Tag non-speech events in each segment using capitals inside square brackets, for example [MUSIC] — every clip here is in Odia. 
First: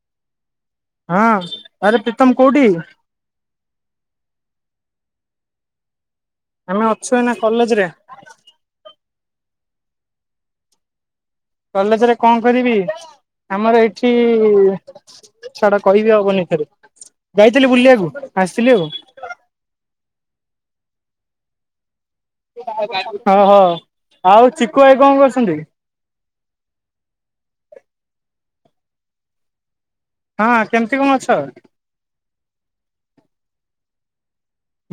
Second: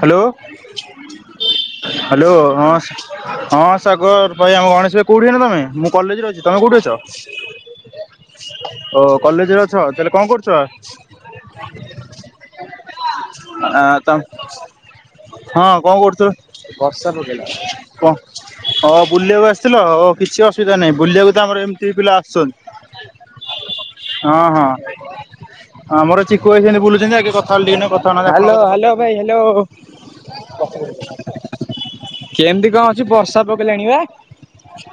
ହାଲୋ। ହଁ ଆରେ ପ୍ରୀତମ କୋଉଠି? ହଁ ସାଗର ଭାଇ ଆମ ଗଣେଶ ଭାଇ କୋଉଠି ଏନା ତମେ? ମୁ କଲେଜରେ ଅଛି ତମେ କୋଉଠି ଆମେ ଅଛ? ଅଛୁ ଏଇନା କଲେଜରେ ଓ କଲେଜରେ ଅଛ ତାହେଲେ କଣ କରୁଛ? କଲେଜରେ କଣ କରିବି ଆମର ଆ ତ ଏଇଠି ହଁ ଛାଡ କଣ କହିବି କରୁଥିଲ? ହବନି ଏଥରେ, ବର୍ଷା ପକେଇଲା। ଯାଇଥିଲି କଣ ବୁଲିବାକୁ ଆସିଥିଲି ଆଉ। ହଁ ବୁଲିବାକୁ ଆସିଥିଲ ଆଉ କିଛି ଅସୁବିଧା ନାହିଁ ବୁିବାକୁ ଆମର ଏମତି ଏତିକି ପିଲା ଆସୁଛନ୍ତି। ଓହୋ ହଁ ଆଉ ଚିକୁୁ ଭାଇ କଣ କରୁଛନ୍ତି? ହଁ ମୋର ଚୀକୁ ଭାଇ ବୁଲୁଛନ୍ତି ଆଗ କଥା [UNINTELLIGIBLE] ହଁ କେମିତି କଣ ଅଛ? କେମିତି କଣ ଅଛି ବର୍ଷା ପକେଇ ଲାଣି ବା।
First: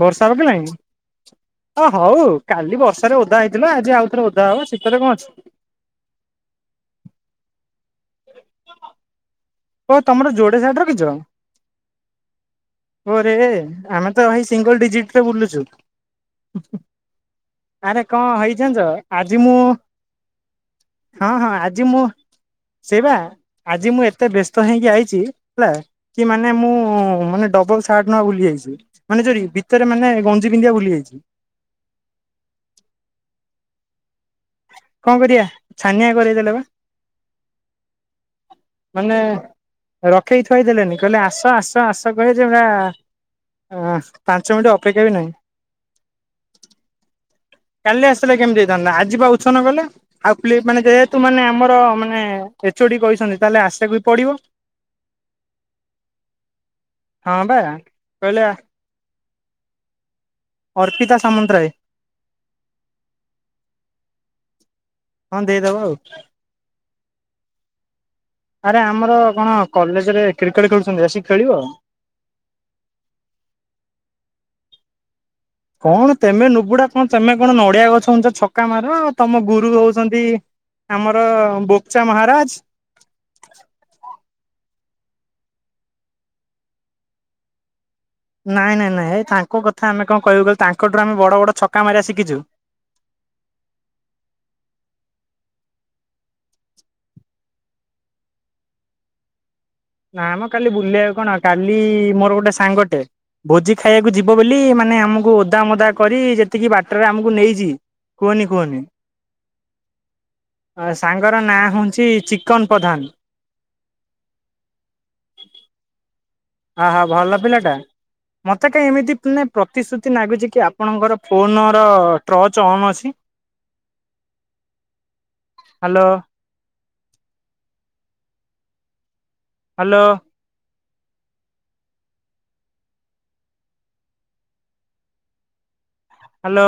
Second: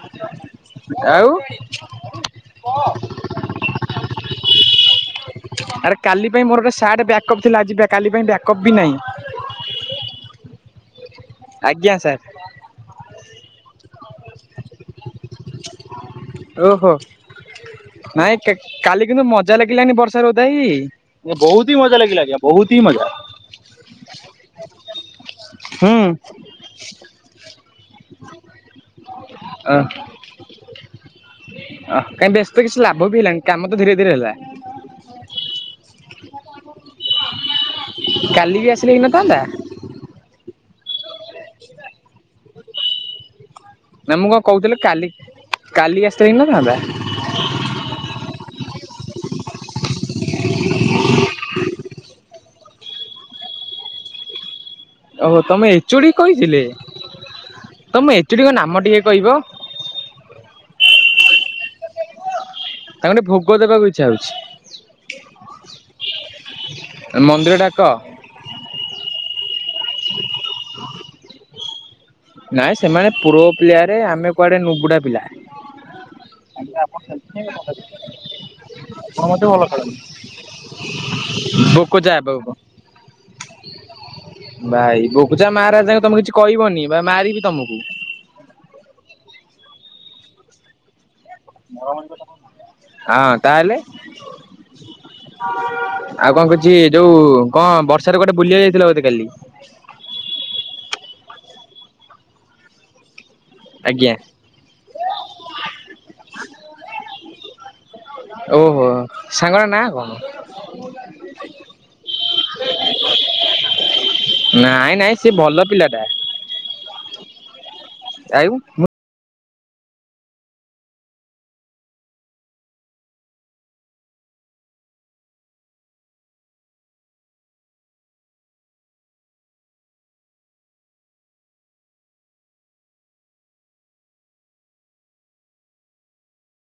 ବର୍ଷା ପକାଇଲାଣି? ଆଉ ଅ ହଉ କାଲି ବର୍ଷାରେ ଓଦା ହେଇଥିଲା ଆଜି ଆଉଥରେ ଓଦା ହବ ସେତରେ କଣ ଅଛି। ଆରେ କାଲି ପାଇଁ ମୋର ଗୋଟେ ସାର୍ଟ ବ୍ୟାକଅପ୍ ଥିଲା ଆଜି କାଲି ପାଇଁ ବ୍ୟାକଅପ୍ ବି ନାହିଁ। ଓ ତମର ଯୋ [UNINTELLIGIBLE] ଆଜ୍ଞା ସାର୍। ଓରେ, ଆମେ ତ ଏଇ ସିଙ୍ଗଲ ଡିଜିଟ୍ ରେ ବୁଲୁଛୁ। ଓହୋ। ଆରେ କଣ ନାଇଁ ହେଇ ଜାଣିଛ କାଲି କିନ୍ତୁ ଆଜି ମୁଁ ମଜା ଲାଗିଲାନି ବର୍ଷା ରେ ଓଦା ହେଇକି, ହଁ ହଁ ବୋହୁତ୍ ହିଁ ଆଜି ମୁଁ ମଜା ଲାଗିଲା। ବୋହୁତ୍ ହି ମଜା। ସେଇବା ଆଜି ମୁଁ ଏତେ ବ୍ୟସ୍ତ ହେଇକି ଆଇଛି ହେଲା ହୁଁ କି ମାନେ ମୁଁ ମାନେ ଡବଲ ସାର୍ଟ ନବା ଭୁଲି ଯାଇଛି। ମାନେ ଯୋରି ଭିତରେ ମାନେ ଗଞ୍ଜି ପିନ୍ଧିବା ଭୁଲି ଯାଇଛି। ଅ କାହିଁକି ବ୍ୟସ୍ତ କିଛି ଲାଭ ବି ହେଲାଣି କାମ ତ ଧୀରେ ଧୀରେ ହେଲା। କଣ କରିବା ଛାନିଆ କରେଇଦେଲେ ବା। କାଲି ବି ଆସ ମାନେ ରଖେଇ ଥୁଆଇଦେଲେନି କହିଲେ ଆସ ଆସ ଆସ କହିଲେ ଯୋ ନା ମୁଁ କଣ କହୁଥିଲି କାଲି କାଲି ଆସିଥିଲେ ହେଇ ନଥାନ୍ତା? କାଲି ଆସିଲେ କେମିତି ହେଇଥାନ୍ତା ଆଜିିବା ଉଛ ନ କଲେ। ଆଉ ପ୍ଲେ ମାନେ ଯେହେତୁ ମାନେ ଆମର ମାନେ ଏଚଓଡି କହିଛନ୍ତି ତାହେଲେ ଆସେକୁ ବି ପଡିବ। ଓହୋ ତମ ଏଚଓଡି କହିଥିଲେ। ହଁ ବା ତମ କହିଲେ ଏଚଡିଙ୍କ ନାମ ଟିକେ କହିବ? ଅର୍ପିତା ସାମନ୍ତରାୟ। ତାଙ୍କଠେ ଭୋଗ ଦେବାକୁ ଇଚ୍ଛା ହଁ ଦେଇଦବ ଆଉ ହଉଛି। ମନ୍ଦିର ଡାକ। ଆରେ ଆମର କଣ କଲେଜରେ କ୍ରିକେଟ୍ ଖେଳୁଛନ୍ତି ଆସିକି ଖେଳିବ? ନାଇଁ ସେମାନେ ପୁର ପ୍ୟରେ, ଆମେ କୁଆଡେ ନୁବୁଢା ପିଲା। କଣ ତମେ ଆଜ୍ଞା ନୁବୁଡା ଆପଣ କଣ ସେମିତି ତମେ କାଇଁ କଣ କଥା ନଡିଆ କହୁଛନ୍ତି ଗଛ ହଛ ଛକା ମାର ଆଉ ଆପଣ ତମ ମଧ୍ୟ ଭଲ ଗୁରୁ ଖେଳନ୍ତି। ହଉଛନ୍ତି ଆମର ବୋକୋ ବୋକ୍ଚା ଯା ବାବୁ। ମହାରାଜ। ଭାଇ ବଗୁଚା ମହାରାଜାଙ୍କୁ ତମେ କିଛି କହିବନି। ମାରିକି ତମକୁ। ନାଇଁ ନାଇଁ ନାଇଁ ଏଇ ତାଙ୍କ କଥା ଆମେ କଣ କହିବୁ କହିଲୁ ତାଙ୍କଠୁଁ ଆମେ ବଡ ବଡ। ଛକା ଘର ମଣି ମାରିବା କଥା ଶିଖିଛୁ। କଣ କହୁନୁ ହଁ ତାହେଲେ? ଆଉ କଣ କିଛି ଯୋଉଁ କଣ ବର୍ଷାରେ କୁଆଡେ ବୁଲିିବାକୁ ଯାଇଥିଲ ବୋଧେ କାଲି? ନାଁମ କାଲି ବୁଲିବାକୁ କଣ କାଲି ମୋର ଗୋଟେ ସାଙ୍ଗଟେ ଭୋଜି ଖାଇବାକୁ ଆଜ୍ଞା ଯିବ। ବୋଲି ମାନେ ଆମକୁ ଓଦା ମୋଦା କରି ଯେତିକି ବାଟରେ ଆମକୁ ନେଇଚି। ଓ ହୋ ସାଙ୍ଗ ନାଁ? ତା ଘର। ସାଙ୍ଗର ନାଁ ହଉଛି ଚିକନ ପ୍ରଧାନ ନାଇଁ ନାଇଁ ସେ ଭଲ ପିଲାଟା। ହଁ ହଁ ଭଲ ପିଲାଟା ଆଉ ମତେ କାହିଁ ଏମିତି ପ୍ରତିଶ୍ରୁତି ନାଗୁଚ କି ଆପଣଙ୍କର ଫୋନର ଟ୍ରଚ ଅନ୍ ଅଛି। ହାଲୋ। ହଲୋ। ହାଲୋ।